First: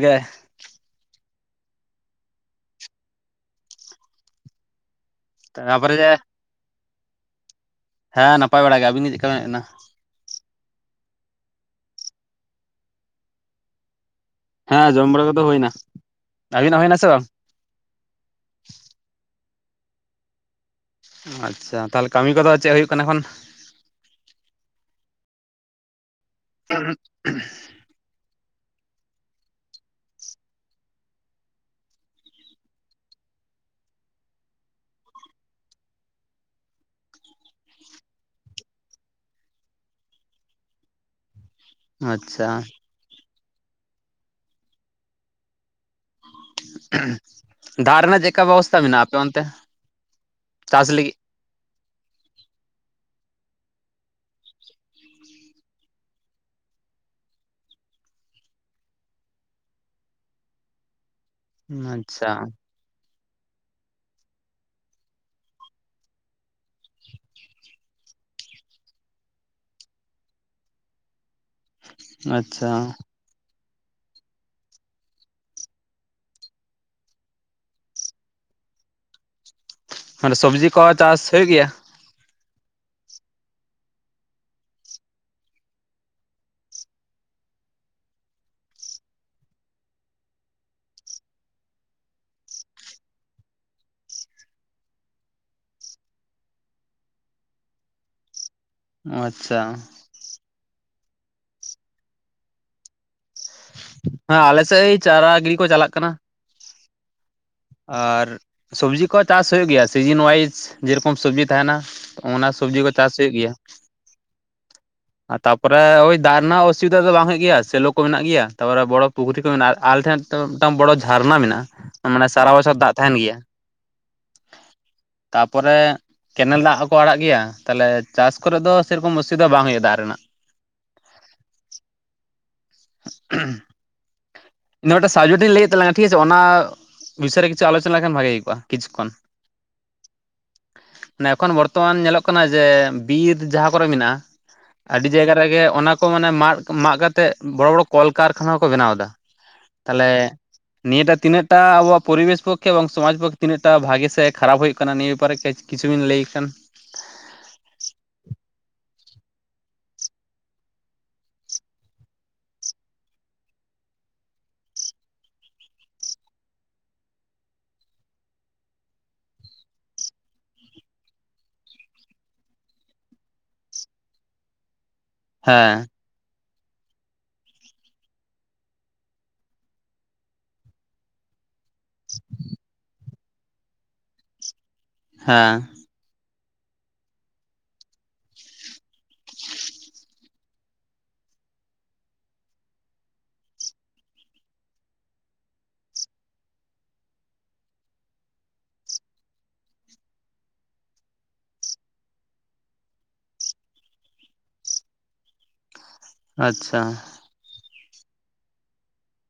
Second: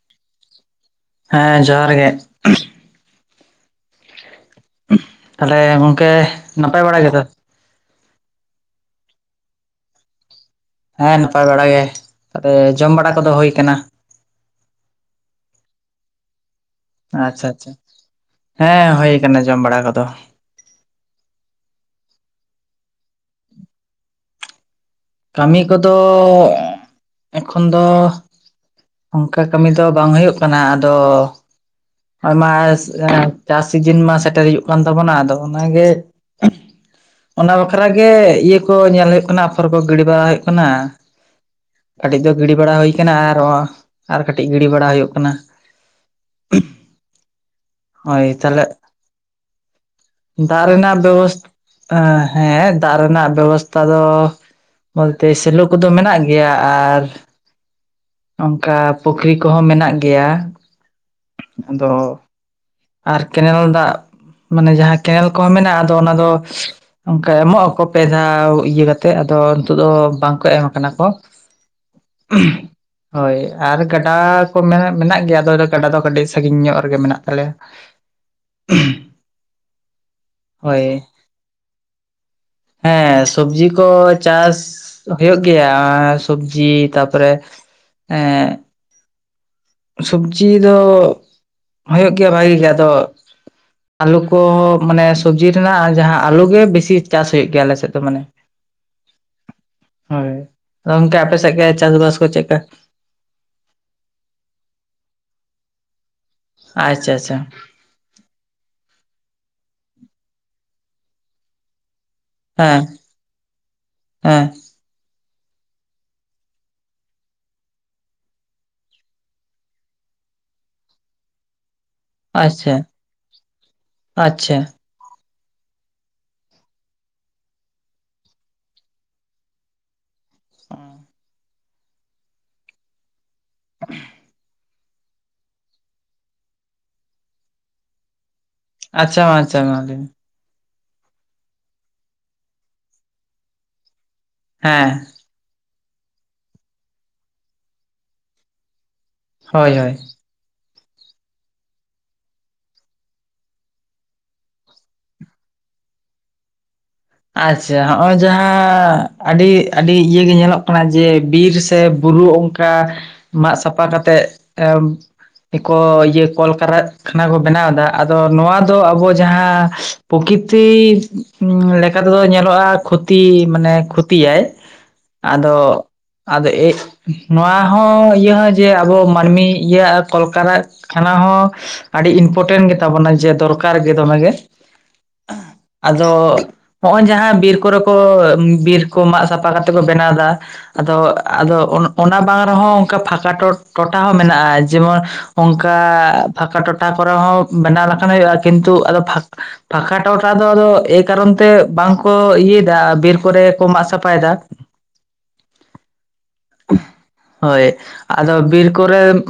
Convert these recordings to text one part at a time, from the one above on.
ᱜᱮ ᱦᱮᱸ ᱡᱚᱦᱟᱨ ᱜᱮ ᱛᱟᱦᱚᱞᱮ ᱛᱟᱯᱚᱨᱮ ᱡᱮ ᱜᱚᱝᱠᱮ ᱱᱟᱯᱟᱭ ᱵᱟᱲᱟ ᱜᱮᱛᱚ? ᱦᱮᱸ ᱱᱟᱯᱟᱭ ᱵᱟᱲᱟ ᱜᱮ ᱟᱵᱤᱱ ᱫᱚ ᱪᱮᱫ ᱞᱮᱠᱟ ᱢᱮᱱᱟᱜ ᱵᱮᱱᱟ? ᱦᱮᱸ ᱱᱟᱯᱟᱭ ᱵᱟᱲᱟ ᱜᱮ ᱛᱟᱦᱚᱞᱮ ᱡᱚᱢ ᱵᱟᱲᱟ ᱠᱚᱫᱚ ᱦᱳᱭ ᱟᱠᱟᱱᱟ ᱦᱮᱸ ᱡᱚᱢ ᱵᱟᱲᱟ ᱠᱚᱫᱚ ᱦᱩᱭᱱᱟ ᱵᱷᱤᱱᱟᱜ ᱦᱩᱭᱱᱟ ᱥᱮ ᱵᱟᱝ? ᱟᱪᱪᱷᱟ ᱟᱪᱪᱷᱟ ᱦᱮᱸ ᱦᱳᱭ ᱟᱠᱟᱱᱟ ᱡᱚᱢ ᱵᱟᱲᱟ ᱠᱚᱫᱚ ᱾ ᱟᱪᱪᱷᱟ ᱛᱟᱦᱚᱞᱮ ᱠᱟᱹᱢᱤ ᱠᱚᱫᱚ ᱪᱮᱫ ᱦᱩᱭᱩᱜ ᱠᱟᱱᱟ ᱮᱠᱷᱚᱱ? ᱠᱟᱹᱢᱤ ᱠᱚᱫᱚ ᱮᱠᱷᱚᱱ ᱫᱚ ᱚᱱᱠᱟ ᱠᱟᱹᱢᱤ ᱫᱚ ᱵᱟᱝ ᱦᱩᱭᱩᱜ ᱠᱟᱱᱟ ᱟᱫᱚ ᱟᱭᱢᱟ ᱪᱟᱥ ᱥᱤᱡᱤᱱ ᱢᱟ ᱥᱮᱴᱮᱨ ᱦᱩᱭᱩᱜ ᱠᱟᱱ ᱛᱟᱵᱚᱱᱟ ᱟᱫᱚ ᱚᱱᱟᱜᱮ ᱚᱱᱟ ᱵᱟᱠᱷᱨᱟ ᱜᱮ ᱤᱭᱟᱹ ᱠᱚ ᱧᱮᱞ ᱦᱩᱭᱩᱜ ᱠᱟᱱᱟ ᱯᱷᱚᱨ ᱜᱤᱲᱤ ᱵᱟᱲᱟ ᱦᱩᱭᱩᱜ ᱠᱟᱱᱟ ᱠᱟᱹᱴᱤᱡ ᱫᱚ ᱟᱪᱪᱷᱟ ᱜᱤᱲᱤ ᱵᱟᱲᱟ ᱦᱩᱭ ᱦᱳᱭ ᱠᱟᱱᱟ ᱟᱨ ᱟᱨ ᱠᱟᱹᱴᱤᱡ ᱜᱤᱰᱤᱤ ᱵᱟᱲᱟ ᱦᱩᱭᱩᱜ ᱠᱟᱱᱟ ᱾ ᱫᱟᱜ ᱨᱮᱱᱟᱜ ᱦᱳᱭ ᱪᱮᱫ ᱞᱮᱠᱟ ᱛᱟᱦᱚᱞᱮ ᱵᱮᱵᱚᱥᱛᱟ ᱢᱮᱱᱟᱜᱼᱟ ᱟᱯᱮ ᱚᱱᱛᱮ? ᱫᱟᱜ ᱪᱟᱥ ᱨᱮᱱᱟᱜ ᱞᱟᱹᱜᱤᱫ? ᱵᱮᱵᱚᱥ ᱦᱮᱸ ᱫᱟᱜ ᱨᱮᱱᱟᱜ ᱵᱮᱵᱚᱥᱛᱷᱟ ᱫᱚ ᱵᱚᱞᱛᱮ ᱥᱮᱞᱚ ᱠᱚᱫᱚ ᱢᱮᱱᱟᱜ ᱜᱮᱭᱟ ᱟᱨ ᱚᱱᱠᱟ ᱯᱩᱠᱷᱨᱤ ᱠᱚᱦᱚᱸ ᱢᱮᱱᱟᱜ ᱜᱮᱭᱟ ᱾ ᱟᱫᱚ ᱟᱪᱪᱷᱟ ᱟᱨ ᱠᱮᱱᱮᱞ ᱫᱟᱜ ᱢᱟᱱᱮ ᱡᱟᱦᱟᱸ ᱠᱮᱱᱮᱞ ᱠᱚᱦᱚᱸ ᱢᱮᱱᱟᱜᱼᱟ ᱟᱫᱚ ᱚᱱᱟ ᱫᱚ ᱚᱱᱠᱟ ᱮᱢᱚᱜ ᱟᱠᱚ ᱯᱮ ᱫᱷᱟᱣ ᱤᱭᱟᱹ ᱠᱟᱛᱮᱜ ᱟᱫᱚ ᱱᱤᱛᱚᱜ ᱫᱚ ᱵᱟᱝᱠᱚ ᱮᱢ ᱠᱟᱱᱟ ᱠᱚ ᱾ ᱟᱪᱪᱷᱟ ᱦᱳᱭ ᱟᱨ ᱜᱟᱰᱟ ᱠᱚ ᱢᱮᱱᱟᱜ ᱜᱮᱭᱟ ᱟᱫᱚ ᱜᱟᱰᱟ ᱫᱚ ᱠᱟᱹᱴᱤᱡ ᱥᱟᱺᱜᱤᱧ ᱧᱚᱜ ᱨᱮᱜᱮ ᱢᱮᱱᱟᱜ ᱛᱟᱞᱮᱭᱟ ᱾ [inaudible] ᱢᱟᱱᱮ ᱥᱚᱵᱽᱡᱤ ᱠᱚ ᱦᱳᱭ ᱪᱟᱥ ᱦᱩᱭᱩᱜ ᱜᱮᱭᱟ ᱦᱮᱸ ᱥᱚᱵᱡᱤ ᱠᱚ ᱪᱟᱥ ᱦᱩᱭᱩᱜ ᱜᱮᱭᱟ ᱥᱚᱵᱡᱤ ᱛᱟᱯᱚᱨᱮ ᱮᱸ ᱥᱚᱵᱡᱤ ᱫᱚ ᱦᱳᱭᱳᱜ ᱜᱮᱭᱟ ᱵᱷᱟᱜᱤ ᱜᱮᱭᱟ ᱟᱫᱚ ᱟᱞᱩ ᱠᱚ ᱢᱟᱱᱮ ᱥᱚᱵᱽᱡᱤ ᱨᱮᱱᱟᱜ ᱡᱟᱦᱟᱸ ᱟᱞᱩᱜ ᱜᱮ ᱵᱮᱥᱤ ᱪᱟᱥ ᱦᱩᱭᱩᱜᱭ ᱜᱮᱭᱟ ᱟᱞᱮᱥᱮᱫ ᱫᱚ ᱢᱟᱱᱮ [inaudible] ᱚ ᱟᱪᱪᱷᱟ ᱦᱳᱭ ᱜᱚᱝᱮ ᱟᱯᱮᱥᱮᱫ ᱜᱮ ᱪᱟᱥᱵᱟᱥ ᱠᱚ ᱪᱮᱫᱠᱟ ᱦᱮᱸ ᱟᱞᱮ ᱥᱮᱫ ᱳᱭ ᱪᱟᱨᱟ ᱜᱤᱨᱤ ᱠᱚ ᱪᱟᱞᱟᱜ ᱠᱟᱱᱟ ᱟᱪᱪᱷᱟ ᱟᱪᱪᱷᱟ ᱟᱨ ᱥᱚᱵᱡᱤ ᱠᱚᱦᱚᱸ ᱪᱟᱥ ᱦᱩᱭᱩᱜ ᱜᱮᱭᱟ ᱥᱤᱡᱤᱱ ᱳᱣᱟᱭᱤᱡ ᱡᱮᱨᱚᱠᱚᱢ ᱥᱚᱵᱡᱤ ᱛᱟᱦᱮᱱᱟ ᱚᱱᱟ ᱥᱚᱵᱡᱤ ᱦᱮᱸ ᱠᱚ ᱪᱟᱥ ᱦᱩᱭᱩᱜ ᱜᱮᱭᱟ ᱦᱮᱸ ᱟᱨ ᱛᱟᱯᱚᱨᱮ ᱳᱭ ᱫᱟᱜ ᱨᱮᱱᱟᱜ ᱚᱥᱩᱵᱤᱫᱟ ᱫᱚ ᱵᱟᱝ ᱦᱩᱭᱩᱜ ᱜᱮᱭᱟ ᱥᱮᱞᱚ ᱠᱚ ᱢᱮᱱᱟᱜ ᱜᱮᱭᱟ ᱛᱟᱯᱚᱨᱮ ᱵᱚᱲᱚ ᱯᱩᱠᱷᱨᱤ ᱠᱚ ᱢᱮᱱᱟᱜᱼᱟ ᱟᱞᱮ ᱴᱷᱮᱱ ᱛᱚ ᱢᱤᱫᱴᱟᱝ ᱵᱚᱲᱚ ᱡᱷᱟᱨᱱᱟ ᱢᱮᱱᱟᱜᱼᱟ ᱢᱟᱱᱮ ᱥᱟᱨᱟ ᱵᱚᱪᱷᱚᱨ ᱟᱪᱪᱷᱟ ᱫᱟᱜ ᱛᱟᱦᱮᱱ ᱜᱮᱭᱟ ᱟᱪᱪᱷᱟ ᱛᱟᱯᱚᱨᱮ ᱠᱮᱱᱮᱞ ᱫᱟᱜ ᱦᱚᱸ ᱠᱚ ᱟᱲᱟᱜ ᱜᱮᱭᱟ ᱛᱟᱦᱞᱮ ᱪᱟᱥ ᱠᱚᱨᱮ ᱫᱚ ᱥᱮᱨᱚᱠᱚᱢ ᱚᱥᱩᱵᱤᱫᱷᱟ ᱵᱟᱝ ᱦᱩᱭᱩᱜᱼᱟ ᱫᱟᱜ ᱨᱮᱱᱟᱜ ᱚᱸ ᱱᱚᱰᱮ ᱥᱟᱡᱚᱴᱤᱧ ᱞᱟᱹᱭᱮᱫ ᱛᱟᱞᱟᱝᱱᱟ ᱴᱷᱤᱠ ᱟᱪᱷᱮ ᱚᱱᱟ ᱵᱤᱥᱚᱭ ᱨᱮ ᱠᱤᱪᱷᱩ ᱟᱞᱪᱚᱱᱟ ᱞᱮᱱᱠᱷᱟᱱ ᱵᱷᱟᱜᱮ ᱦᱩᱭᱩᱠᱜᱼᱟ ᱟᱪᱪᱷᱟ ᱢᱟ ᱟᱪᱪᱷᱟ ᱢᱟ ᱞᱟᱹᱭ ᱢᱮ ᱮ ᱮᱠᱷᱚᱱ ᱵᱚᱨᱛᱚᱢᱟᱱ ᱧᱮᱞᱚᱜ ᱠᱟᱱᱟ ᱡᱮ ᱵᱤᱨ ᱡᱟᱦᱟᱸ ᱠᱚᱨᱮᱜ ᱢᱮᱱᱟᱜᱼᱟ ᱦᱮᱸ ᱟᱹᱰᱤ ᱡᱟᱭᱜᱟ ᱨᱮᱜᱮ ᱚᱱᱟ ᱠᱚ ᱢᱟᱱᱮ ᱢᱟᱜ ᱢᱟᱜ ᱠᱟᱛᱮ ᱵᱚᱲᱚ ᱵᱚᱲᱚ ᱠᱚᱞᱠᱟᱨᱠᱷᱟᱱᱟ ᱠᱚ ᱵᱮᱱᱟᱣ ᱮᱫᱟ ᱦᱳᱭ ᱦᱳᱭ ᱛᱟᱦᱚᱞᱮ ᱱᱤᱭᱟᱹᱴᱟ ᱛᱤᱱᱟᱹᱜᱴᱟ ᱟᱵᱚᱣᱟᱜ ᱯᱚᱨᱤᱵᱮᱥ ᱯᱚᱠᱠᱷᱮ ᱮᱚᱝ ᱥᱚᱢᱡᱽ ᱯᱚᱠᱠᱷᱮ ᱛᱤᱱᱟᱜᱴ ᱵᱷᱟᱜᱮ ᱥᱮ ᱠᱷᱟᱨᱟᱯ ᱦᱩᱭᱩᱜ ᱠᱟᱱᱟ ᱱᱤᱭᱟᱹ ᱵᱮᱯᱟᱨᱮ ᱠᱤᱪᱷᱩᱵᱤᱱ ᱞᱟᱹᱭ ᱠᱷᱟᱱ ᱟᱪᱪᱷᱟ ᱦᱚᱸᱜᱼᱚᱭ ᱡᱟᱦᱟᱸ ᱟᱹᱰᱤ ᱟᱹᱰᱤ ᱤᱭᱟᱹ ᱜᱮ ᱧᱮᱞᱚᱜ ᱠᱟᱱᱟ ᱡᱮ ᱵᱤᱨ ᱥᱮ ᱵᱩᱨᱩ ᱚᱱᱠᱟ ᱚᱱᱠᱟ ᱢᱟᱜ ᱥᱟᱯᱷᱟ ᱠᱟᱛᱮᱜ ᱮᱢ ᱠᱚ ᱤᱭᱟᱹ ᱠᱚᱞᱠᱟᱨᱟᱜᱠᱷᱟᱱᱟ ᱠᱚ ᱵᱮᱱᱟᱣᱫᱟ ᱟᱫᱚ ᱱᱚᱣᱟ ᱫᱚ ᱟᱵᱚ ᱡᱟᱦᱟᱸ ᱯᱨᱚᱠᱤᱛ ᱞᱮᱠᱟᱫᱚ ᱧᱮᱞᱚᱜᱼᱟ ᱠᱷᱚᱛᱤ ᱢᱟᱱᱮ ᱠᱷᱚᱛᱤᱭᱟᱭ ᱟᱫᱚ ᱦᱮᱸ ᱟᱫᱚ ᱮᱜ ᱱᱚᱣᱟ ᱦᱚᱸ ᱤᱭᱟᱹ ᱦᱚᱸ ᱡᱮ ᱟᱵᱚ ᱢᱟᱹᱱᱢᱤᱭᱟᱜ ᱠᱚᱞᱠᱟᱨᱟᱜ ᱼᱼ ᱠᱷᱟᱱᱟ ᱦᱚᱸ ᱟᱹᱰᱤ ᱤᱱᱯᱚᱴᱮᱱᱴ ᱜᱮᱛᱟ ᱵᱚᱱᱟ ᱡᱮ ᱫᱚᱨᱠᱟᱨ ᱜᱮ ᱫᱚᱢᱮ ᱜᱮ ᱦᱮᱸ ᱟᱫᱚ ᱦᱚᱜ ᱚᱭ ᱡᱟᱦᱟᱸ ᱵᱤᱨ ᱠᱚᱨᱮ ᱠᱚ ᱵᱤᱨ ᱠᱚ ᱢᱟᱜ ᱥᱟᱯᱷᱟ ᱠᱟᱛᱮᱜ ᱠᱚ ᱵᱮᱱᱟᱣ ᱫᱟ ᱟᱫᱚ ᱟᱫᱚ ᱚᱱᱟ ᱵᱟᱝ ᱨᱮᱦᱚᱸ ᱚᱱᱠᱟ ᱯᱷᱟᱸᱠᱟ ᱴᱚᱴᱷᱟ ᱦᱚᱸ ᱢᱮᱱᱟᱜᱼᱟ ᱡᱮᱢᱚᱱ ᱚᱱᱠᱟ ᱯᱷᱟᱠᱟ ᱴᱚᱴᱷᱟ ᱠᱚᱨᱮ ᱦᱚᱸ ᱵᱮᱱᱟᱣ ᱞᱮᱠᱷᱟᱱ ᱦᱩᱭᱩᱜᱼᱟ ᱠᱤᱱᱛᱩ ᱟᱫᱚ ᱯᱷᱟ ᱯᱷᱟᱠᱟ ᱴᱚᱴᱷᱟ ᱫᱚᱫᱚ ᱮᱭ ᱠᱟᱨᱚᱱ ᱛᱮ ᱵᱟᱝᱠᱚ ᱤᱭᱟᱹᱭᱮᱫᱟ ᱵᱤᱨ ᱠᱚᱨᱮ ᱠᱚ ᱢᱟᱜ ᱥᱟᱯᱷᱟᱭᱮᱫᱟ ᱟᱪᱪᱷᱟ ᱦᱳᱭ ᱟᱫᱚ ᱵᱤᱨ ᱠᱚᱨᱮ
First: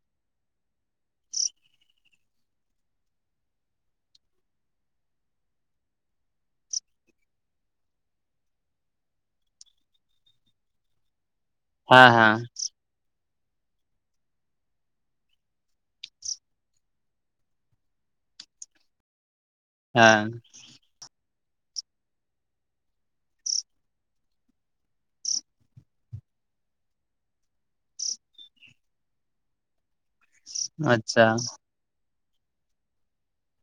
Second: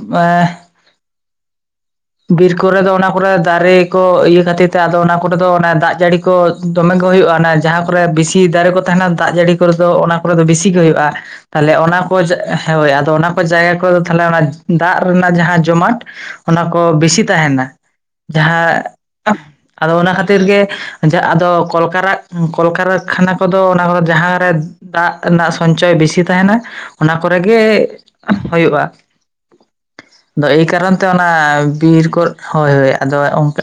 ᱵᱤᱨ ᱠᱚᱨᱮᱫᱚ ᱚᱱᱟ ᱠᱚᱨᱮ ᱫᱟᱨᱮ ᱠᱚ ᱤᱭᱟᱹ ᱠᱷᱟᱹᱛᱤᱨ ᱛᱮ ᱟᱫᱚ ᱚᱱᱟ ᱠᱚᱨᱮ ᱫᱚ ᱫᱟᱜ ᱡᱟᱹᱲᱤ ᱠᱚ ᱫᱚᱢᱮ ᱜᱮ ᱦᱩᱭᱩᱜᱼᱟ ᱡᱟᱦᱟᱸ ᱠᱚᱨᱮ ᱵᱮᱥᱤ ᱫᱟᱨᱮ ᱠᱚ ᱛᱟᱦᱮᱱᱟ ᱫᱟᱜ ᱡᱟᱹᱲᱤ ᱠᱚᱨᱮ ᱫᱚ ᱚᱱᱟ ᱠᱚᱨᱮ ᱫᱚ ᱵᱮᱥᱤ ᱜᱮ ᱦᱩᱭᱩᱜᱼᱟ ᱛᱟᱦᱚᱞᱮ ᱚᱱᱟ ᱦᱮᱸ ᱠᱚ ᱦᱮᱸ ᱦᱳᱭ ᱟᱫᱚ ᱚᱱᱟ ᱠᱚ ᱡᱟᱭᱜᱟ ᱠᱚ ᱛᱟᱦᱮ ᱚᱱᱟ ᱫᱟᱜ ᱨᱮᱱᱟᱜ ᱡᱟᱦᱟᱸ ᱡᱚᱢᱟᱴ ᱚᱱᱟ ᱠᱚ ᱵᱮᱥᱤ ᱛᱟᱦᱮᱱᱟ ᱡᱟᱦᱟᱸ ᱟᱫᱚ ᱚᱱᱟ ᱠᱷᱟᱹᱛᱤᱨ ᱦᱮᱸ ᱜᱮ ᱟᱫᱚ ᱠᱚᱞᱠᱟᱨᱟᱜ ᱠᱚᱞᱠᱟᱨᱠᱷᱟᱱᱟ ᱠᱚᱫᱚ ᱚᱱᱟ ᱠᱚᱫᱚ ᱡᱟᱦᱟᱸᱨᱮ ᱫᱟᱜ ᱨᱮᱱᱟᱜ ᱥᱚᱧᱪᱚᱭ ᱵᱮᱥᱤ ᱛᱟᱦᱮᱱᱟ ᱚᱱᱟ ᱠᱚᱨᱮᱜ ᱜᱮ ᱦᱩᱭᱩᱜᱼᱟ ᱟᱫᱚ ᱮᱭ ᱠᱟᱨᱚᱱ ᱛᱮ ᱟᱪᱪᱷᱟ ᱚᱱᱟ ᱵᱤᱨ ᱠᱚ ᱦᱳᱭ ᱦᱳᱭ ᱟᱫᱚ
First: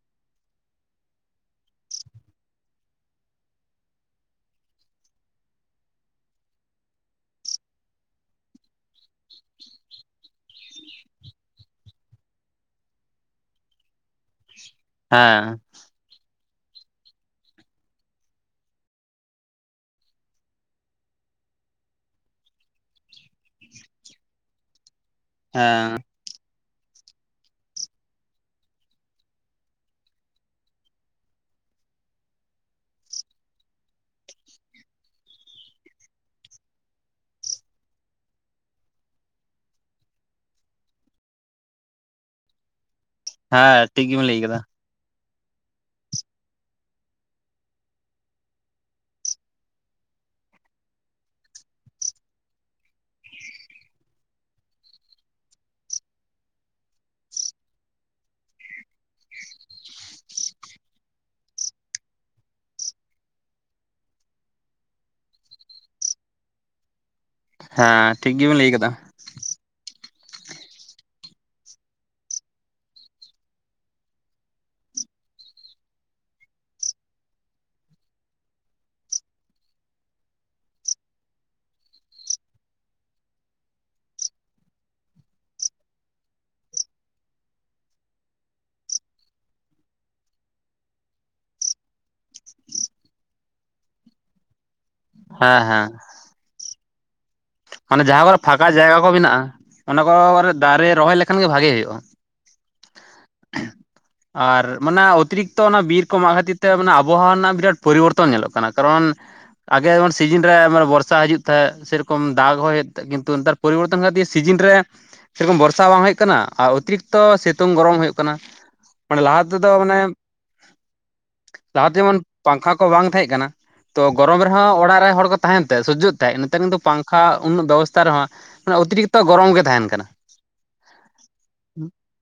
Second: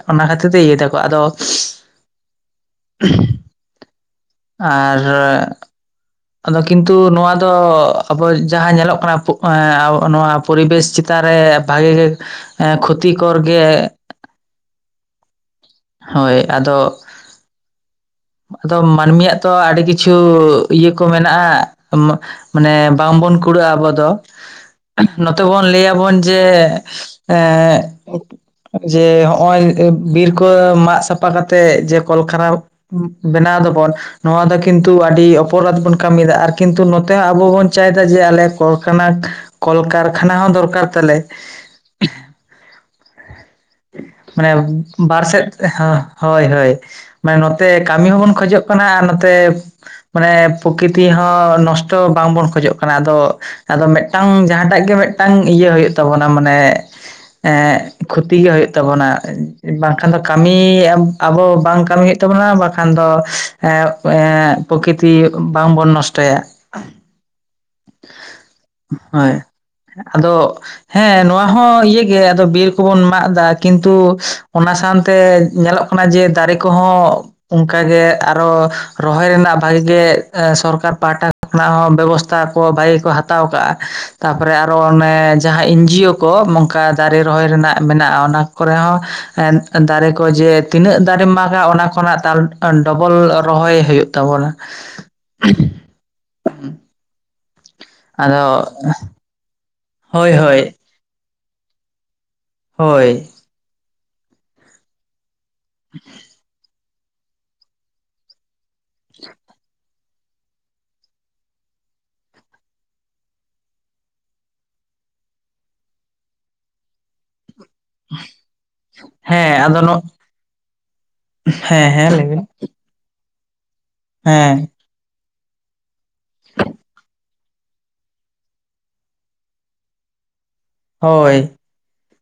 ᱚᱱᱟ ᱠᱷᱟᱹᱛᱤᱨ ᱛᱮ ᱤᱭᱟᱹᱭ ᱫᱟᱠᱚ ᱟᱫᱚ [inaudible] ᱟᱨ ᱟᱫᱚ ᱠᱤᱱᱛᱩ ᱱᱚᱣᱟ ᱫᱚ ᱟᱵᱚ ᱡᱟᱦᱟᱸ ᱧᱮᱞᱚᱜ ᱠᱟᱱᱟ ᱱᱚᱣᱟ ᱯᱚᱨᱤᱵᱮᱥ ᱪᱮᱛᱟᱱ ᱨᱮ ᱵᱷᱟᱜᱮ ᱜᱮ ᱠᱷᱚᱛᱤᱠᱚᱨ ᱜᱮ ᱦᱮᱸ ᱦᱳᱭ ᱟᱫᱚ ᱟᱫᱚ ᱢᱟᱹᱱᱢᱤᱭᱟᱜ ᱛᱚ ᱟᱹᱰᱤ ᱠᱤᱪᱷᱩ ᱤᱭᱟᱹ ᱠᱚ ᱢᱮᱱᱟᱜᱼᱟ ᱢᱟᱱᱮ ᱵᱟᱝᱵᱚᱱ ᱠᱩᱲᱟᱹᱜᱼᱟ ᱟᱵᱚ ᱫᱚ ᱱᱚᱛᱮ ᱵᱚᱱ ᱦᱮᱸ ᱞᱟᱹᱭᱟᱵᱚᱱ ᱡᱮ ᱮ ᱡᱮ ᱦᱚᱜᱼᱚᱭ ᱵᱤᱨ ᱠᱚ ᱢᱟᱜ ᱥᱟᱯᱷᱟ ᱠᱟᱛᱮᱜ ᱡᱮ ᱠᱚᱞᱠᱟᱨᱠᱷᱟᱱᱟ ᱵᱮᱱᱟᱣ ᱫᱟᱵᱚᱱ ᱱᱚᱣᱟ ᱫᱚ ᱠᱤᱱᱛᱩ ᱟᱹᱰᱤ ᱚᱯᱚᱨᱟᱫ ᱵᱚᱱ ᱠᱟᱹᱢᱤᱭᱟ ᱟᱨ ᱠᱤᱱᱛᱩ ᱱᱚᱛᱮ ᱦᱚᱸ ᱟᱵᱚ ᱵᱚᱱ ᱪᱟᱭ ᱡᱮ ᱟᱞᱮ ᱠᱚᱞᱠᱟᱨᱠᱷᱟᱱᱟ ᱠᱚᱞᱠᱟᱨᱠᱷᱟᱱᱟ ᱦᱚᱸ ᱫᱚᱨᱠᱟᱨ ᱛᱟᱞᱮ ᱦᱮᱸ ᱴᱷᱤᱠ ᱜᱮᱵᱮᱱ ᱞᱟᱹᱭ ᱢᱟᱱᱮ ᱠᱮᱫᱟ ᱵᱟᱨ ᱥᱮᱫ ᱦᱳᱭ ᱦᱳᱭ ᱢᱟᱱᱮ ᱱᱚᱛᱮ ᱠᱟᱹᱢᱤ ᱦᱚᱸᱵᱚᱱ ᱠᱷᱚᱡᱚᱜ ᱠᱟᱱᱟ ᱟᱨ ᱱᱚᱛᱮ ᱢᱟᱱᱮ ᱯᱨᱚᱠᱤᱛᱤ ᱦᱚᱸ ᱱᱚᱥᱴᱚ ᱵᱟᱝᱵᱚᱱ ᱠᱷᱚᱡᱚᱜ ᱠᱟᱱᱟ ᱟᱫᱚ ᱟᱫᱚ ᱢᱤᱫᱴᱟᱝ ᱡᱟᱦᱟᱸᱴᱟᱜ ᱜᱮ ᱢᱤᱫᱴᱟᱝ ᱤᱭᱟᱹ ᱦᱩᱭᱩᱜ ᱛᱟᱵᱚᱱᱟ ᱢᱟᱱᱮ ᱮᱸᱜ ᱠᱷᱚᱛᱤ ᱜᱮ ᱦᱩᱭᱩᱜ ᱛᱟᱵᱚᱱᱟ ᱵᱟᱝᱠᱷᱟᱱ ᱫᱚ ᱠᱟᱹᱢᱤ ᱟᱵᱚ ᱵᱟᱝ ᱠᱟᱹᱢᱤ ᱦᱩᱭᱩᱜ ᱛᱟᱵᱚᱱᱟ ᱵᱟᱝᱠᱷᱟᱱ ᱫᱚ ᱮᱜ ᱮᱸᱜᱻ ᱯᱨᱚᱠᱤᱛᱤ ᱵᱟᱝᱵᱚᱱ ᱱᱚᱥᱴᱚᱭᱟ ᱦᱮᱸ ᱴᱷᱤᱠ ᱜᱮᱵᱤᱱ ᱞᱟᱹᱭ ᱠᱟᱫᱟ ᱦᱳᱭ ᱟᱫᱚ ᱦᱮᱸ ᱱᱚᱣᱟ ᱦᱚᱸ ᱤᱭᱟᱹᱜᱮ ᱟᱫᱚ ᱵᱤᱨ ᱠᱚᱵᱚᱱ ᱢᱟᱜ ᱫᱟ ᱠᱤᱱᱛᱩ ᱚᱱᱟ ᱥᱟᱶᱛᱮ ᱧᱮᱞᱚᱜ ᱠᱟᱱᱟ ᱡᱮ ᱫᱟᱨᱮ ᱠᱚᱦᱚᱸ ᱚᱱᱠᱟᱜᱮ ᱟᱨᱚ ᱨᱚᱦᱚᱭ ᱨᱮᱱᱟᱜ ᱵᱷᱟᱜᱤ ᱜᱮ ᱥᱚᱨᱠᱟᱨ ᱯᱟᱦᱟᱴᱟ ᱚᱱᱟ ᱦᱚᱸ ᱵᱮᱵᱚᱥᱛᱷᱟ ᱠᱚ ᱵᱷᱟᱜᱤ ᱜᱮᱠᱚ ᱦᱟᱛᱟᱣ ᱠᱟᱜᱼᱟ ᱛᱟᱯᱚᱨᱮ ᱟᱨᱚ ᱚᱱᱮ ᱡᱟᱦᱟᱸ ᱮᱱ ᱡᱤ ᱭᱳ ᱠᱚ ᱱᱚᱝᱠᱟ ᱫᱟᱨᱮ ᱨᱚᱦᱚᱭ ᱨᱮᱱᱟᱜ ᱢᱮᱱᱟᱜᱼᱟ ᱚᱱᱟ ᱠᱚᱨᱮ ᱦᱚᱸ ᱫᱟᱨᱮ ᱠᱚ ᱡᱮ ᱛᱤᱱᱟᱹᱜ ᱫᱟᱨᱮᱢ ᱢᱟᱜᱟ ᱚᱱᱟ ᱠᱷᱚᱱᱟᱜ ᱛᱟᱞ ᱰᱚᱵᱚᱞ ᱨᱚᱦᱚᱭ ᱦᱩᱭᱩᱜ ᱛᱟᱵᱚᱱᱟ [inaudible] ᱦᱮᱸ ᱦᱮᱸ ᱢᱟᱱᱮ ᱡᱟᱦᱟᱸ ᱠᱚᱨᱮ ᱟᱫᱚ ᱯᱷᱟᱸᱠᱟ ᱡᱟᱭᱜᱟ ᱠᱚ ᱢᱮᱱᱟᱜᱼᱟ ᱚᱱᱟ ᱠᱚ ᱦᱳᱭ ᱦᱳᱭ ᱫᱟᱨᱮ ᱨᱚᱦᱚᱭ ᱞᱮᱠᱷᱟᱱ ᱜᱮ ᱵᱷᱟᱜᱮ ᱦᱩᱭᱩᱜᱼᱟ ᱦᱳᱭ ᱟᱨ ᱢᱟᱱᱮ ᱚᱛᱤᱨᱤᱠᱛᱚ ᱚᱱᱟ ᱵᱤᱨ ᱠᱚ ᱢᱟᱜ ᱠᱷᱟᱹᱛᱤᱨ ᱛᱮ ᱢᱟᱱᱮ ᱟᱵᱚᱦᱟᱣᱟ ᱨᱮᱱᱟᱜ ᱵᱤᱨᱟᱴ ᱯᱚᱨᱤᱵᱚᱨᱛᱚᱱ ᱧᱮᱞᱚᱜ ᱠᱟᱱᱟ ᱠᱟᱨᱚᱱ ᱟᱜᱮ ᱡᱮᱢᱚᱱ ᱥᱤᱡᱤᱱ ᱨᱮ ᱵᱚᱨᱥᱟ ᱦᱤᱡᱩᱜ ᱛᱟᱦᱮᱸ ᱥᱮᱨᱚᱠᱚᱢ ᱫᱟᱜᱽ ᱦᱚᱭᱮᱛ ᱛᱟᱦᱮᱱ ᱠᱤᱱᱛᱩ ᱯᱚᱨᱤᱵᱚᱨᱛᱚᱱ ᱠᱷᱟᱹᱛᱤᱨ ᱥᱤᱡᱤᱱ ᱨᱮ ᱥᱮᱨᱚᱠᱚᱢ ᱵᱷᱚᱨᱥᱟ ᱵᱟᱝ ᱦᱩᱭᱩᱜ ᱠᱟᱱᱟ ᱟᱨ ᱚᱛᱤᱨᱤᱠᱛᱚ ᱥᱮ ᱥᱤᱛᱳᱝ ᱜᱚᱨᱚᱢ ᱦᱳᱭᱳᱜ ᱠᱟᱱᱟ ᱢᱟᱱᱮ ᱞᱟᱦᱟ ᱦᱮᱸ ᱛᱮᱫᱚ ᱟᱫᱚ ᱢᱟᱱᱮ ᱞᱟᱦᱟ ᱦᱮᱸ ᱛᱮ ᱦᱮᱸ ᱡᱮᱢᱚᱱ ᱞᱟᱹᱭ ᱵᱤᱱ ᱯᱟᱝᱠᱷᱟ ᱵᱟᱝ ᱛᱟᱦᱮᱸ ᱠᱟᱱᱟ ᱛᱚ ᱜᱚᱨᱚᱢ ᱦᱮᱸ ᱨᱮᱦᱚᱸ ᱚᱲᱟᱜ ᱨᱮ ᱦᱚᱲ ᱠᱚ ᱛᱟᱦᱮᱱ ᱛᱟᱦᱮᱸ ᱥᱳᱡᱡᱳᱜ ᱛᱟᱦᱮᱸᱜ ᱱᱮᱛᱟᱨ ᱠᱤᱱᱛᱩ ᱯᱟᱝᱼ ᱠᱷᱟᱡ ᱩᱱᱟᱹᱜ ᱵᱮᱵᱚᱥᱛᱷᱟ ᱨᱮᱦᱚᱸ ᱚᱛᱤ ᱨᱤᱠᱛᱚ ᱜᱚᱨᱚᱢ ᱜᱮ ᱛᱟᱦᱮᱱ ᱠᱟᱱᱟ ᱦᱳᱭ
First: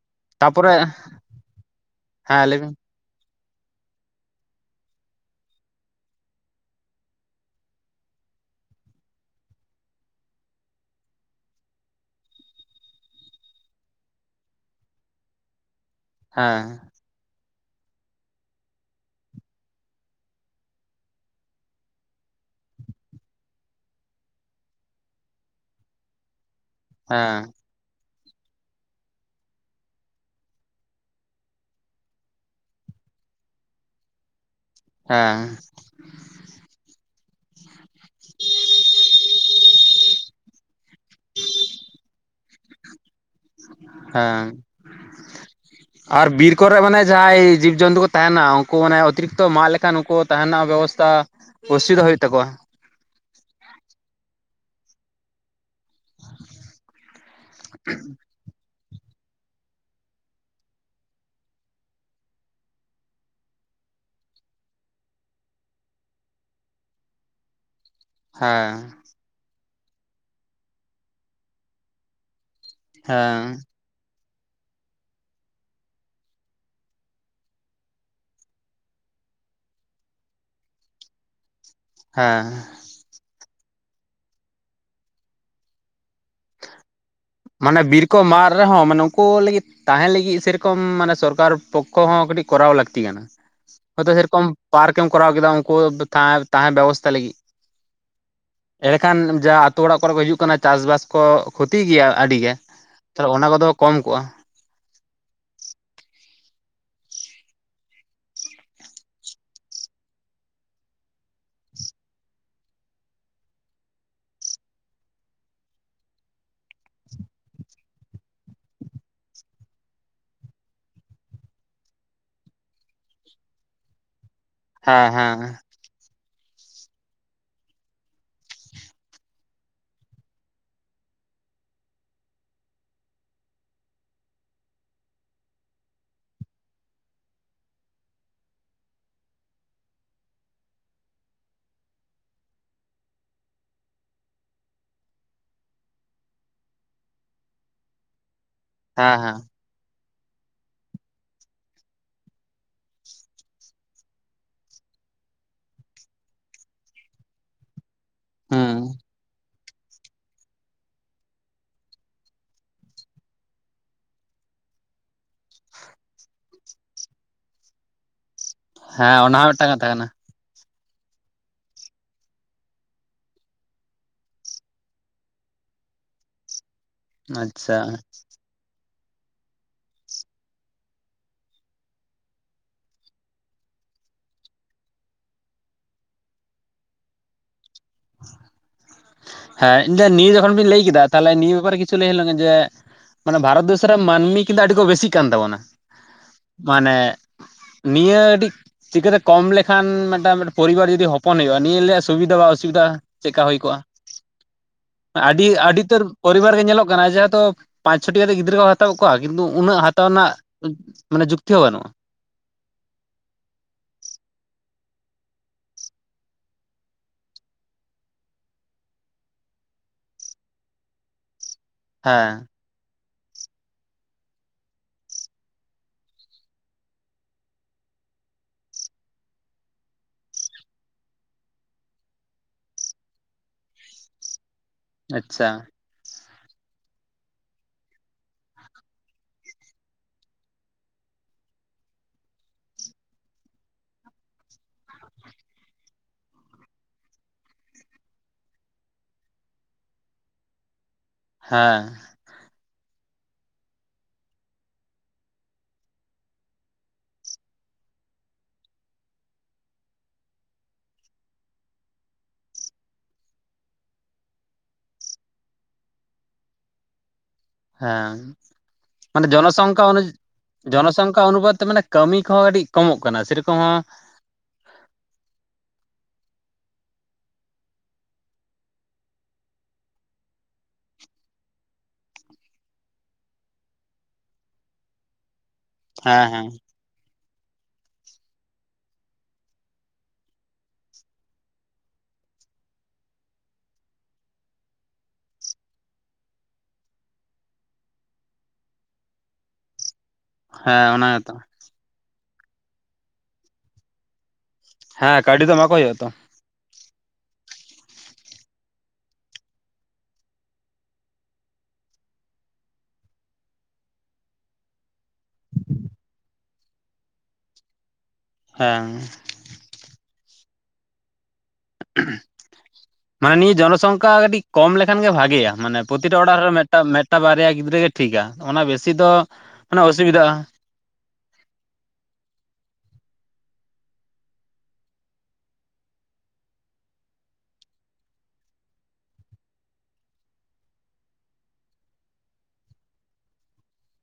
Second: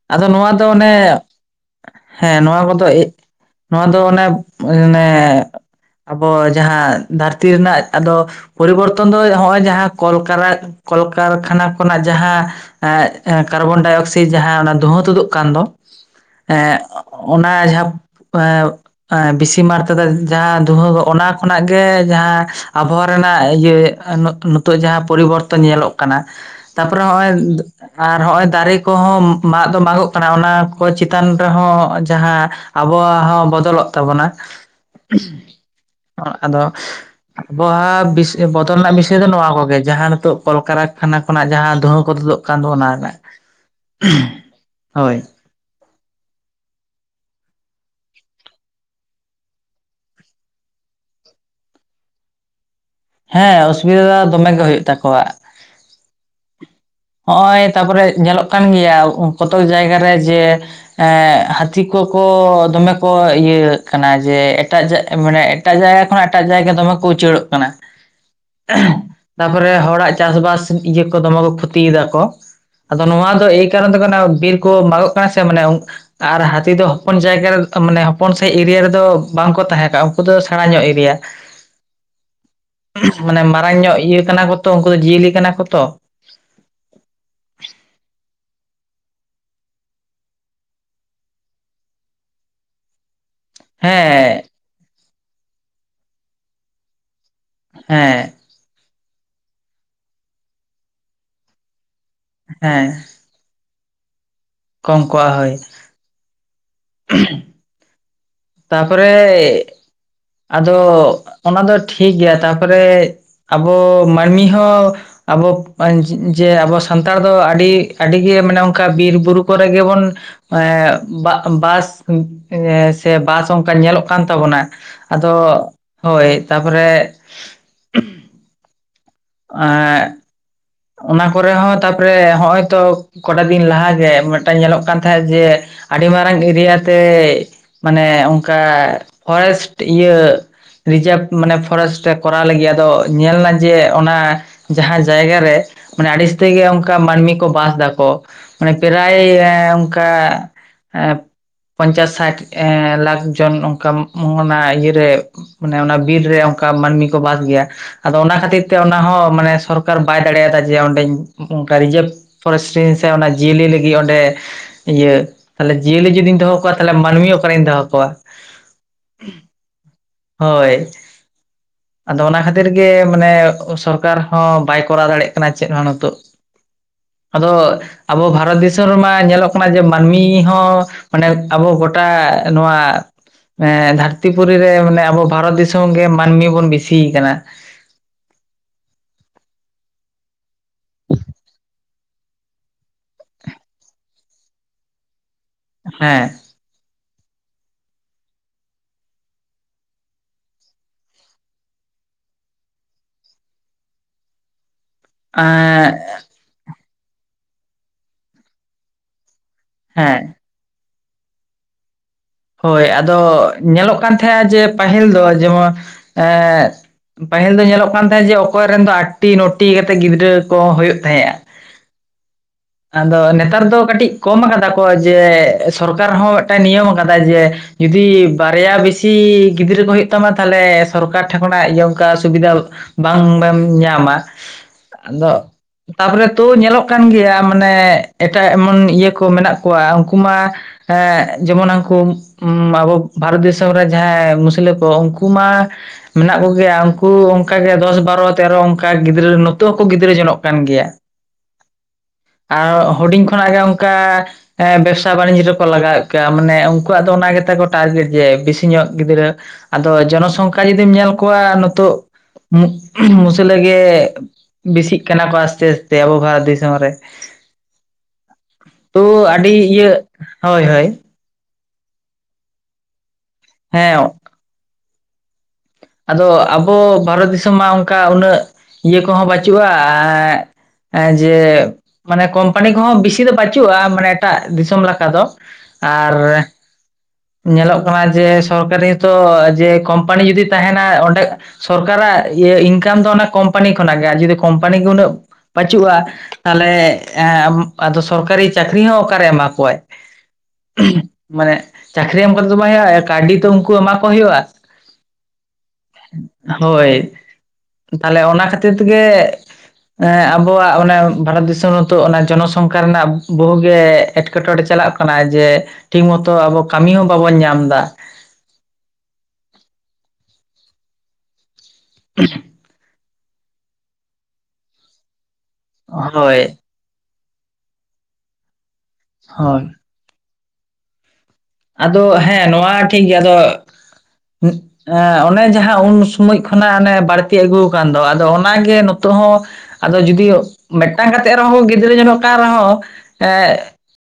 ᱟᱫᱚ ᱱᱚᱣᱟ ᱫᱚ ᱛᱟᱯᱚᱨᱮ ᱚᱱᱮ ᱦᱮᱸ ᱱᱚᱣᱟ ᱠᱚᱫᱚ ᱱᱚᱣᱟ ᱫᱚ ᱚᱱᱮ ᱚᱱᱮ ᱟᱵᱚ ᱡᱟᱦᱟᱸ ᱫᱷᱟᱹᱨᱛᱤ ᱨᱮᱱᱟᱜ ᱟᱫᱚ ᱯᱚᱨᱤ‌ᱵᱚᱨᱛᱚᱱ ᱫᱚ ᱱᱚᱜᱼᱚᱭ ᱡᱟᱸᱦᱟ ᱠᱚᱞᱠᱟᱨᱟᱼ ᱠᱚᱞᱠᱟᱨᱠᱷᱟᱱᱟ ᱠᱷᱚᱱᱟᱜ ᱡᱟᱸᱦᱟ ᱠᱟᱨᱵᱚᱱᱰᱟᱭ ᱚᱠᱥᱟᱭᱤᱰ ᱡᱟᱸᱦᱟ ‌ᱚᱱᱟ ᱫᱩᱸᱦᱟᱹ ᱛᱩᱫᱩᱜ ᱠᱟᱱ ᱫᱚ ᱦᱮᱸ ᱮᱸᱜ ᱚᱱᱟ ᱡᱟᱦᱟᱸ [unintelligible] ᱵᱤᱥᱤ ᱡᱟᱛᱨᱟ ᱫᱚ ᱡᱟᱦᱟᱸ ᱫᱷᱩᱶᱟᱹ ᱚᱱᱟ ᱠᱷᱚᱱᱟᱜ ᱜᱮ ᱡᱟᱦᱟᱸ ᱟᱵᱚᱦᱟᱣᱟ ᱨᱮᱱᱟᱜ ᱤᱭᱟᱹ ᱱᱤᱛᱚᱜ ᱡᱟᱸᱦᱟ ᱯᱚᱨᱤᱵᱚᱨᱛᱚᱱ ᱧᱮᱞᱚᱜ ᱠᱟᱱᱟ ᱛᱟᱯᱚᱨᱮ ᱦᱸᱚᱜᱼᱚᱭ ᱦᱮᱸ ᱟᱨ ᱦᱚᱸᱜᱼᱚᱭ ᱫᱟᱨᱮ ᱠᱚᱦᱚᱸ ᱢᱟᱜ ᱫᱚ ᱢᱟᱜᱚᱜ ᱠᱟᱱᱟ ᱚᱱᱟ ᱠᱚ ᱪᱮᱛᱟᱱ ᱨᱮᱦᱚᱸ ᱡᱟᱦᱟᱸ ᱟᱵᱚᱦᱟᱣᱟ ᱵᱚᱫᱚᱞᱚᱜ ᱛᱟᱵᱚᱱᱟ ᱦᱮᱸ ᱟᱫᱚ ᱟᱵᱚᱦᱟᱣᱟ ᱵᱚᱫᱚᱞ ᱨᱮᱱᱟᱜ ᱵᱤᱥᱚᱭ ᱫᱚ ᱱᱚᱣᱟ ᱠᱚᱜᱮ ᱡᱟᱸᱦᱟ ᱱᱤᱛᱚᱜ ᱠᱚᱞ ᱠᱟᱨᱟᱠᱷᱟᱱᱟ ᱠᱷᱚᱱᱟᱜ ᱡᱟᱸᱦᱟ ᱫᱩᱸᱦᱟᱹ ᱠᱚ [unintelligible] ᱠᱷᱟᱱ ᱫᱚ ᱚᱱᱟ ᱨᱮᱱᱟᱜ ᱦᱮᱸ [inaudible] ᱟᱨ ᱵᱤᱨ ᱠᱚᱨᱮ ᱢᱟᱱᱮ ᱡᱟᱦᱟᱸᱭ ᱡᱤᱵᱽᱼᱡᱚᱱᱛᱩ ᱠᱚ ᱛᱟᱦᱮᱱᱟ ᱩᱱᱠᱩ ᱢᱟᱱᱮ ᱚᱛᱤᱨᱤᱠᱛᱚ ᱢᱟᱜ ᱞᱮᱠᱷᱟᱱ ᱩᱱᱠᱩ ᱛᱟᱦᱮ ᱨᱮᱱᱟᱜ ᱵᱮᱵᱚᱥᱛᱷᱟ ᱚᱥᱩᱣᱤᱫᱷᱟ ᱦᱩᱭᱩᱜ ᱛᱟᱠᱚᱣᱟ ᱦᱮᱸ ᱚᱥᱩᱣᱤᱫᱟ ᱫᱚᱢᱮ ᱜᱮ ᱦᱩᱭᱩᱜ ᱛᱟᱠᱚᱣᱟ ᱦᱚᱜᱼ ᱚᱭ ᱛᱟᱯᱚᱨᱮ ᱧᱮᱞᱚᱜ ᱠᱟᱱ ᱜᱮᱭᱟ ᱠᱚᱛᱚᱠ ᱡᱟᱭᱜᱟ ᱨᱮ ᱡᱮ ᱦᱮᱸ.. ᱦᱟᱹᱛᱷᱤ ᱠᱚᱠᱚ ᱫᱚᱢᱮ ᱠᱚ ᱤᱭᱟᱹᱜ ᱠᱟᱱᱟ ᱡᱮ ᱮᱴᱟᱜ [unintelligible] ᱢᱟᱱᱮ ᱮᱴᱟᱜ ᱡᱟᱭᱜᱟ ᱠᱷᱚᱱ ᱮᱴᱟᱜ ᱡᱟᱭᱜᱟ ᱫᱚᱢᱮ ᱠᱚ ᱩᱪᱟᱹᱲᱚᱜ ᱠᱟᱱᱟ ᱦᱮᱸ [unintelligible] ᱛᱟᱯᱚᱨᱮ ᱦᱚᱲᱟᱜ ᱪᱟᱥ ᱵᱟᱥ ᱤᱭᱟᱹ ᱠᱚ ᱫᱚᱢᱮ ᱠᱚ ᱠᱷᱚᱛᱤ ᱮᱫᱟ ᱠᱳ ᱟᱫᱳ ᱱᱚᱣᱟ ᱦᱮᱸ ᱫᱚ ᱮᱭ ᱠᱟᱨᱚᱱ ᱛᱮ [unintelligible] ᱵᱤᱨ ᱠᱚ ᱢᱟᱜ ᱚᱜ ᱠᱟᱱᱟ ᱥᱮ ᱢᱟᱱᱮ ᱟᱨ ᱦᱟᱹᱛᱷᱤ ᱫᱚ ᱦᱚᱯᱚᱱ ᱡᱟᱭᱜᱟ ᱨᱮ ᱢᱟᱱᱮ ᱦᱚᱯᱚᱱ ᱥᱟᱦᱤᱡ ᱮᱨᱤᱭᱟ. ᱨᱮᱫᱚ ᱵᱟᱝᱠᱚ ᱛᱟᱦᱮᱸᱠᱚᱜᱼᱟ ᱩᱱᱠᱩ ᱫᱚ ᱥᱮᱬᱟ ᱧᱚᱜ ᱮᱨᱤᱭᱟ. ᱦᱮᱸ ᱢᱟᱱᱮ ᱢᱟᱨᱟᱝ ᱧᱚᱜ ᱤᱭᱟᱹ ᱠᱟᱱᱟ ᱠᱚ ᱛᱚ ᱩᱱᱠᱩ ᱫᱚ ᱡᱤᱭᱟᱹᱞᱤ ᱠᱟᱱᱟ ᱠᱚ ᱛᱚ ᱢᱟᱱᱮ ᱵᱤᱨ ᱠᱚ ᱢᱟᱜ ᱨᱮᱦᱚᱸ ᱢᱟᱱᱮ ᱩᱱᱠᱩ ᱞᱟᱹᱜᱤᱫ ᱛᱟᱦᱮᱸᱱ ᱞᱟᱹᱜᱤᱫ ᱥᱮ ᱨᱚᱠᱚᱢ ᱢᱟᱱᱮ ᱥᱚᱨᱠᱟᱨ ᱯᱚᱠᱚ ᱦᱚᱸ ᱠᱟᱹᱴᱤᱡ ᱠᱚᱨᱟᱣ ᱞᱟᱹᱠᱛᱤ ᱠᱟᱱᱟ ᱦᱚᱭ ᱛᱳ ᱦᱮ ᱦᱮᱸ ᱨᱚᱠᱚᱢ ᱯᱟᱨᱠ ᱮᱢ ᱠᱚᱨᱟᱣ ᱠᱮᱫᱟ ᱩᱱᱠᱩ ᱛᱟᱦᱮᱸ ᱛᱟᱦᱮᱸ ᱵᱮᱵᱚᱥᱛᱟ ᱞᱟᱹᱜᱤᱫ ᱦᱮᱸ... ᱮᱲᱮᱠᱷᱟᱱ ᱡᱟ ᱟᱛᱚ ᱚᱲᱟᱜ ᱠᱚᱨᱮ ᱠᱚ ᱦᱤᱡᱩᱜ ᱠᱟᱱᱟ ᱪᱟᱥ-ᱵᱟᱥ ᱠᱚ ᱠᱷᱚᱛᱤ ᱜᱤᱭᱟ ᱟᱹᱰᱤ ᱜᱮ ᱦᱮᱸ [unintelligible] ᱚᱱᱟ ᱠᱚᱫᱚ ᱠᱚᱢ ᱠᱚᱜᱼᱟ ᱠᱚᱢ ᱠᱚᱜ-ᱟ ᱦᱳᱭ [inaudible] ᱛᱟᱯᱚᱨᱮ ᱟᱫᱚ ᱚᱱᱟ ᱫᱚ ᱴᱷᱤᱠ ᱜᱮᱭᱟ ᱛᱟᱯᱚ ᱨᱮ ᱟᱵᱚ ᱢᱟᱹᱱᱢᱤ ᱦᱚᱸ ᱟᱵᱚ ᱵᱟᱱᱡ... ᱡᱮ ᱟᱵᱚ ᱥᱟᱱᱛᱟᱲ ᱫᱚ ᱟᱹᱰᱤ ᱟᱹᱰᱤ ᱜᱮ ᱢᱟᱱᱮ ᱚᱱᱠᱟ ᱵᱤᱨ ᱵᱩᱨᱩ ᱠᱚᱨᱮ ᱜᱮᱵᱚᱱ [unintelligible] ᱵᱟᱜ ᱵᱟᱥ [unintelligible] ᱛᱮ ᱵᱟᱥ ᱚᱱᱠᱟ ᱧᱮᱞᱚᱜ ᱠᱟᱱ ᱛᱟᱵᱚᱱᱟ ᱦᱮᱸ ᱟᱫᱚ ᱦᱮᱸ ᱦᱳᱭ ᱛᱟᱯᱚᱨᱮ ᱟᱸᱭ....... ᱚᱱᱟ ᱠᱚᱨᱮ ᱦᱚᱸ ᱛᱟᱯᱚᱨᱮ ᱦᱚᱜᱼᱚᱭ ᱛᱚ ᱠᱚᱴᱟ ᱫᱤᱱ ᱞᱟᱦᱟ ᱜᱮ ᱢᱮᱫ ᱴᱟᱝ ᱧᱮᱞᱚᱜ ᱠᱟᱱ ᱛᱟᱦᱮᱸᱫ ᱡᱮ ᱟᱹᱰᱤ ᱢᱟᱨᱟᱝ ᱮᱨᱤᱭᱟ. ᱛᱮ ᱢᱟᱱᱮ ᱚᱱᱠᱟ ᱯᱷᱚᱨᱮᱥᱴ ᱤᱭᱟᱹ ᱨᱤᱡᱟᱨᱵᱷ ᱢᱟᱱᱮ ᱯᱷᱚᱨᱮᱥᱴ ᱮ ᱠᱚᱨᱟᱣ ᱞᱟᱹᱜᱤᱫ ᱟᱫᱚ ᱧᱮᱞ ᱮᱱᱟ ᱡᱮ ᱚᱱᱟ ᱡᱟᱦᱟᱸ ᱡᱟᱭᱜᱟ ᱨᱮ ᱢᱟᱱᱮ ᱟᱺᱲᱤᱥ ᱛᱮ ᱜᱮ ᱚᱱᱠᱟ ᱢᱟᱹᱱᱢᱤ ᱠᱚ ᱵᱟᱥ ᱫᱟ ᱠᱚ ᱢᱟᱱᱮ ᱦᱮᱸ ᱯᱨᱟᱭ [unintelligible] ᱦᱮᱸ [unintelligible] ᱯᱚᱧᱪᱟᱥ ᱥᱟᱭᱴ ᱮᱸ.. ᱞᱟᱠᱷ ᱡᱚᱱ ᱚᱱᱠᱟᱢ ᱚᱱᱟ ᱤᱭᱟᱹ ᱨᱮ ᱢᱟᱱᱮ ᱚᱱᱟ ᱵᱤᱨ ᱨᱮ ᱚᱱᱠᱟ ᱢᱟᱹᱱᱢᱤ ᱠᱚ ᱵᱟᱥ ᱜᱮᱭᱟ ᱟᱫᱚ ᱚᱱᱟ ᱠᱷᱟᱹᱛᱤᱨ ᱛᱮ ᱦᱩᱸ ᱚᱱᱟ ᱦᱚᱸ ᱢᱟᱱᱮ ᱥᱚᱨᱠᱟᱨ ᱵᱟᱭ ᱫᱟᱲᱮ ᱭᱟᱫᱟ ᱡᱮ ᱚᱸᱰᱮᱧ ᱨᱤᱡᱟ. ᱨᱵᱷ ᱯᱷᱚᱨᱮᱥᱴ ᱥᱮ ᱚᱱᱟ ᱡᱤᱭᱟᱹᱞᱤ ᱞᱟᱹᱜᱤᱫ ᱚᱸᱰᱮ ᱤᱭᱟᱹ ᱛᱟᱦᱞᱮ ᱡᱤᱭᱟᱹᱞᱤ ᱡᱩᱫᱤᱧ ᱫᱚᱦᱚ ᱠᱚᱣᱟ ᱛᱟᱦᱚᱞᱮ ᱢᱟᱹᱱᱢᱤ ᱚᱠᱟᱨᱮᱧ ᱫᱚᱦᱚ ᱠᱚᱣᱟ ᱦᱮᱸ ᱚᱱᱟ ᱦᱚᱸ ᱢᱤᱫᱴᱟᱝ ᱠᱟᱛᱷᱟ ᱠᱟᱱᱟ ᱦᱳᱭ ᱟᱫᱚ ᱚᱱᱟ ᱠᱷᱟᱹᱛᱤᱨ ᱜᱮ ᱢᱟᱱᱮ ᱥᱚᱨᱠᱟᱨ ᱦᱚᱸ ᱵᱟᱭ ᱠᱚᱨᱟᱣ ᱫᱟᱲᱮᱜ ᱠᱟᱱᱟᱭ ᱪᱮᱫ ᱦᱚᱸ ᱱᱩᱛᱩᱜ ᱟᱫᱚ ᱟᱪᱪᱷᱟ ᱟᱵᱚ ᱵᱷᱟᱨᱚᱛ ᱫᱤᱥ..... ᱪᱷᱚᱨ ᱨᱮᱢᱟᱭ ᱧᱮᱞᱚᱜ ᱠᱟᱱᱟ ᱡᱮ ᱢᱟᱹᱱᱢᱤ ᱦᱚᱸ ᱢᱟᱱᱮ ᱟᱵᱚ ᱜᱚᱴᱟ ᱱᱚᱣᱟ ᱦᱮᱸ ᱫᱷᱟᱹᱨᱛᱤ ᱯᱩᱨᱤ ᱨᱮ ᱢᱟᱱᱮ ᱟᱵᱚ ᱵᱷᱟᱨᱚᱛ ᱫᱤᱥᱚᱢ ᱜᱮ ᱢᱟᱹᱱᱢᱤ ᱵᱚᱱ ᱵᱤᱥᱤ ᱟᱠᱟᱱᱟ ᱦᱮᱸ ᱤᱱᱟ. ᱱᱤᱭᱩ ᱡᱚᱠᱷᱚᱱ ᱵᱤᱱ ᱞᱟᱹᱭ ᱠᱮᱫᱟ ᱛᱟᱦᱚᱞᱮ ᱱᱤᱭᱩ ᱵᱮᱯᱟᱨ ᱜᱤ [unintelligible] ᱡᱮ ᱢᱟᱱᱮ ᱵᱷᱟᱨᱚᱛ ᱫᱮᱥ ᱨᱮ ᱢᱟᱹᱱᱢᱤ ᱠᱤ ᱫᱟ ᱟᱹᱰᱤ ᱠᱚ ᱵᱮᱥᱤᱜ ᱠᱟᱱ ᱛᱟᱵᱚᱱᱟ ᱦᱮᱸ.... ᱢᱟᱱᱮ ᱱᱤᱭᱟᱹ ᱟᱹᱰᱤ ᱪᱤᱠᱟᱹᱛᱮ ᱠᱚᱢ ᱞᱮᱠᱷᱟᱱ ᱢᱤᱫᱴᱟᱝ ᱯᱚᱨᱤᱵᱟᱨ ᱡᱩᱫᱤ ᱦᱚᱯᱚᱱ ᱦᱩᱭᱩᱜᱼᱟ᱾ ᱱᱤᱭᱟᱹ ᱨᱮᱭᱟᱜ ᱥᱩᱵᱤᱫᱟ ᱵᱟ ᱚᱥᱩᱵᱤᱫᱟ ᱪᱤᱠᱟ ᱦᱩᱭ ᱠᱚᱜ-ᱟ᱾ ᱟᱹᱰᱤ ᱟᱹᱰᱤ ᱮᱸ ᱩᱛᱟᱹᱨ ᱯᱚᱨᱤᱵᱟᱨ ᱜᱮ ᱧᱮᱞᱚᱜ ᱠᱟᱱᱟ ᱡᱮᱦᱮᱛᱩ ᱯᱟᱸᱪ ᱪᱷᱚ ᱴᱤᱜ ᱠᱟᱛᱮ ᱜᱤᱫᱽᱨᱟᱹ ᱠᱚ ᱣᱟᱛ.... ᱦᱟᱛᱟᱣᱮᱫ ᱠᱚᱣᱟ ᱠᱤᱱᱛᱩ ᱩᱱᱟᱹᱜ ᱦᱟᱛᱟᱣ ᱦᱮᱸ ᱨᱮᱱᱟᱜ ᱢᱟᱱᱮ ᱡᱩᱠᱛᱤ ᱦᱚᱸ ᱵᱟᱹᱱᱩᱜ-ᱟ᱾ ᱦᱳᱭ ᱟᱫᱚ ᱧᱮᱞᱚᱜ ᱠᱟᱱ ᱛᱟᱦᱮᱸᱱᱟ ᱡᱮ ᱯᱟᱹᱦᱤᱞ ᱫᱚ ᱡᱮᱢᱚᱱ ᱮᱻ ᱯᱟᱹᱦᱤᱞ ᱫᱚ ᱧᱮᱞᱚᱜ ᱠᱟᱱ ᱛᱟᱦᱮᱸᱫ ᱡᱮ ᱚᱠᱚᱭ ᱨᱮᱱ ᱫᱚ ᱟᱴᱴᱤ ᱱᱚᱴᱤ ᱠᱟᱛᱮᱫ ᱜᱤᱫᱽᱨᱟᱹ ᱠᱚ ᱦᱩᱭᱩᱜ ᱛᱟᱦᱮᱸᱜ-ᱟ᱾ [unintelligible] ᱦᱮᱸ ᱟᱫᱚ ᱱᱮᱛᱟᱨ ᱫᱚ ᱠᱟᱹᱴᱤᱡ ᱠᱚᱢ ᱠᱟᱫᱟ ᱠᱚ ᱡᱮ ᱥᱚᱨᱠᱟᱨ ᱦᱚᱸ ᱢᱤᱫᱴᱟᱝ ᱱᱤᱭᱚᱢ ᱠᱟᱫᱟᱭ ᱡᱮ ᱡᱩᱫᱤ ᱵᱟᱨᱭᱟ ᱵᱮᱥᱤ ᱜᱤᱫᱽᱨᱟᱹ ᱠᱚ ᱦᱩᱭᱩᱜ ᱛᱟᱢᱟ ᱛᱟᱦᱚᱞᱮ ᱥᱚᱨᱠᱟᱨ ᱴᱷᱟ ᱠᱷᱚᱱᱟᱜ ᱚᱱᱠᱟ ᱥᱩᱵᱤᱫᱷᱟ ᱵᱟᱝ ᱰᱟᱢ ᱧᱟᱢ-ᱟ᱾ ᱟᱫᱚ ᱟᱪᱪᱷᱟ ᱛᱟᱯᱨᱮ ᱛᱩ ᱧᱮᱞᱚᱜ ᱠᱟᱱ ᱜᱮᱭᱟ ᱢᱟᱱᱮ ᱮᱴᱟᱜ ᱮᱢᱚᱱ ᱤᱭᱟᱹ ᱠᱚ ᱢᱮᱱᱟᱜ ᱠᱚᱣᱟ ᱩᱱᱠᱩ ᱢᱟᱹ ᱮᱸᱜ ᱡᱮᱢᱚᱱ ᱠᱩᱢ ᱟᱵᱚ ᱵᱷᱟᱨᱚᱛ ᱫᱤᱥᱚᱢ ᱨᱮ ᱡᱟᱦᱟᱸᱭ ᱢᱩᱥᱞᱟ ᱠᱚ ᱩᱱᱠᱩ ᱢᱟᱹ ᱢᱮᱱᱟᱜ ᱠᱚᱜᱮᱭᱟ ᱩᱱᱠᱩ ᱚᱱᱠᱟ ᱜᱮ ᱫᱚᱥ ᱵᱟᱨᱚ ᱛᱮᱨᱚ ᱚᱱᱠᱟ ᱜᱤᱫᱽᱨᱟᱹ ᱱᱤᱛᱚᱜ ᱦᱚᱸᱠᱚ ᱜᱤᱫᱽᱨᱟᱹ ᱡᱚᱱᱚᱜ ᱠᱟᱱ ᱜᱮᱭᱟ᱾ [unintelligible] ᱦᱮᱸ ᱟᱨ ᱦᱩᱰᱤᱧ ᱠᱷᱚᱱᱟᱜ ᱜᱮ ᱚᱱᱠᱟ ᱵᱮᱵᱽᱥᱟ ᱵᱟᱱᱤᱡᱽ ᱨᱮᱠᱚ ᱞᱟᱜᱟᱣᱮᱫ ᱠᱚᱣᱟ ᱢᱟᱱᱮ ᱩᱱᱠᱩᱣᱟᱜ ᱫᱚ ᱚᱱᱟ ᱜᱮ ᱛᱮᱠᱚ ᱴᱟᱨᱜᱮᱴ ᱡᱮ ᱵᱮᱥᱤ ᱧᱚᱜ ᱜᱤᱫᱽᱨᱟᱹ ᱟᱫᱚ ᱡᱚᱱᱚᱥᱚᱝᱠᱷᱟ ᱡᱩᱫᱤᱢ ᱧᱮᱞ ᱠᱚᱣᱟ ᱱᱚᱛᱚᱜ ᱢᱩᱥᱟᱹᱞᱟᱹ ᱜᱮ ᱵᱮᱥᱤᱜ ᱠᱟᱱᱟ ᱠᱚ ᱟᱥᱛᱮ ᱟᱥᱛᱮ ᱟᱵᱚ ᱵᱷᱟᱨᱚᱛ ᱫᱤᱥᱚᱢ ᱨᱮ᱾ ᱦᱮᱸ ᱛᱚ ᱟᱹᱰᱤ ᱤᱭᱟᱹ ᱦᱳᱭ ᱦᱳᱭ᱾ ᱚᱱᱠᱟ ᱩᱱᱩᱵᱟᱫ ᱛᱮ ᱢᱟᱱᱮ ᱠᱟᱹᱢᱤ ᱠᱚᱦᱚᱸ ᱟᱹᱰᱤ ᱠᱚᱢᱚᱜ ᱠᱟᱱᱟ ᱥᱮᱨᱚᱠᱚᱢ ᱦᱚᱸ᱾ ᱦᱮᱸ ᱟᱫᱚ ᱟᱵᱚ ᱵᱷᱟᱨᱚᱛ ᱫᱤᱥᱚᱢ ᱢᱟ ᱚᱱᱠᱟ ᱩᱱᱟᱹᱜ ᱤᱭᱟᱹ ᱠᱚᱦᱚᱸ ᱵᱟᱹᱪᱷᱩᱜ-ᱟᱻ ᱮ ᱡᱮ ᱢᱟᱱᱮ ᱠᱳᱢᱯᱟᱱᱤ ᱠᱚᱦᱚᱸ ᱵᱮᱥᱤ ᱫᱚ ᱵᱟᱹᱪᱩᱜᱼᱟ ᱢᱟᱱᱮ ᱮᱴᱟᱜ ᱫᱤᱥᱚᱢ ᱞᱮᱠᱟ ᱫᱚ᱾ ᱟᱨ ᱦᱮᱸ ᱦᱮᱸ ᱧᱮᱞᱚᱜ ᱠᱟᱱᱟ ᱡᱮ ᱥᱚᱨᱠᱟᱨᱤ ᱱᱤᱛᱚᱜ ᱡᱮ ᱠᱳᱢᱯᱟᱱᱤ ᱡᱩᱫᱤ ᱛᱟᱦᱮᱱᱟ ᱚᱸᱰᱮ ᱥᱚᱨᱠᱟᱨ ᱟᱜ ᱤᱱᱠᱟᱢ ᱫᱚ ᱚᱱᱟ ᱠᱳᱢᱯᱟᱱᱤ ᱠᱷᱚᱱᱟᱜ ᱜᱮ ᱟᱨ ᱡᱩᱫᱤ ᱠᱳᱢᱯᱟᱱᱤ ᱜᱮ ᱩᱱᱟᱹᱜ ᱯᱟᱪᱩᱜ-ᱟ ᱛᱟᱦᱟᱞᱮ ᱮᱻ ᱟᱫᱚ ᱥᱚᱨᱠᱟᱨᱤ ᱪᱟᱹᱠᱨᱤ ᱦᱚᱸ ᱚᱠᱟᱨᱮ ᱮᱢᱟ ᱠᱚᱣᱟᱭ᱾ ᱦᱮᱸ ᱚᱱᱟ ᱜᱮᱛᱚ ᱢᱟᱱᱮ ᱪᱟᱹᱠᱨᱤ ᱮᱢ ᱠᱟᱛᱮ ᱫᱚ ᱵᱟᱝ ᱦᱩᱭᱩᱜᱼᱟ ᱠᱟᱹᱣᱰᱤ ᱛᱚ ᱩᱱᱠᱩ ᱮᱢᱟ ᱠᱚ ᱦᱩᱭᱩᱜᱼᱟ᱾ ᱦᱮᱸ ᱠᱟᱹᱣᱰᱤ ᱫᱚ ᱮᱢᱟᱠᱚ ᱦᱩᱭᱩᱜ-ᱟ ᱛᱚ᱾ ᱦᱳᱭ ᱯᱟᱞᱮ ᱚᱱᱟ ᱠᱷᱟᱹᱛᱤᱨ ᱛᱮ ᱜᱮ ᱟᱵᱚᱣᱟᱜ ᱚᱱᱮ ᱵᱷᱟᱨᱚᱛ ᱫᱤᱥᱚᱢ ᱱᱤᱛᱚᱜ ᱚᱱᱟ ᱡᱚᱱᱚᱥᱚᱝᱠᱷᱟ ᱨᱮᱱᱟᱜ ᱵᱚᱦᱩᱜ ᱜᱮ ᱮᱸᱴᱠᱮᱴᱚᱬᱮ ᱪᱟᱞᱟᱜ ᱠᱟᱱᱟ ᱡᱮ ᱴᱷᱤᱠ ᱢᱚᱛᱚ ᱟᱵᱚ ᱠᱟᱹᱢᱤ ᱦᱚᱸ ᱵᱟᱵᱚᱱ ᱧᱟᱢ ᱮᱫᱟᱹ᱾ ᱦᱮᱸ ᱢᱟᱱᱮ ᱱᱤᱭᱟᱹ ᱡᱚᱱᱚᱥᱚᱝᱠᱷᱟ ᱠᱟᱹᱴᱤᱡ ᱠᱚᱢ ᱞᱮᱠᱷᱟᱱ ᱜᱮ ᱵᱷᱟᱜᱮᱭᱟ ᱢᱟᱱᱮ ᱯᱨᱚᱛᱤᱴᱟ ᱚᱲᱟᱜ ᱦᱳᱭ ᱨᱮ ᱢᱮᱫᱴᱟᱝ ᱵᱟᱨᱭᱟ ᱜᱤᱫᱽᱨᱟᱹ ᱜᱮ ᱴᱷᱤᱠᱟᱹ ᱚᱱᱟ ᱵᱮᱥᱤ ᱫᱚ ᱦᱳᱭ ᱢᱟᱱᱮ ᱚᱥᱩᱵᱤᱫᱟᱜ-ᱟ᱾ ᱟᱫᱚ ᱦᱮᱸ ᱱᱚᱣᱟ ᱴᱷᱤᱠᱜᱮᱭᱟ ᱟᱫᱚ ᱮᱸ ᱚᱱᱮ ᱡᱟᱦᱟᱸ ᱩᱱ ᱥᱚᱢᱚᱭ ᱠᱷᱚᱱᱟᱜ ᱚᱱᱮ ᱵᱟᱹᱲᱛᱤ ᱟᱹᱜᱩᱣ ᱠᱟᱱ ᱫᱚ ᱟᱫᱚ ᱚᱱᱟᱜᱮ ᱱᱚᱛᱚᱜ ᱦᱚᱸ ᱟᱫᱚ ᱡᱩᱫᱤ ᱢᱤᱫᱴᱟᱝ ᱠᱟᱛᱮᱜ ᱨᱮᱦᱚᱸ ᱜᱤᱫᱽᱨᱟᱹ ᱡᱚᱱᱚᱜ ᱠᱟᱱ ᱨᱮᱦᱚᱸ ᱮᱸ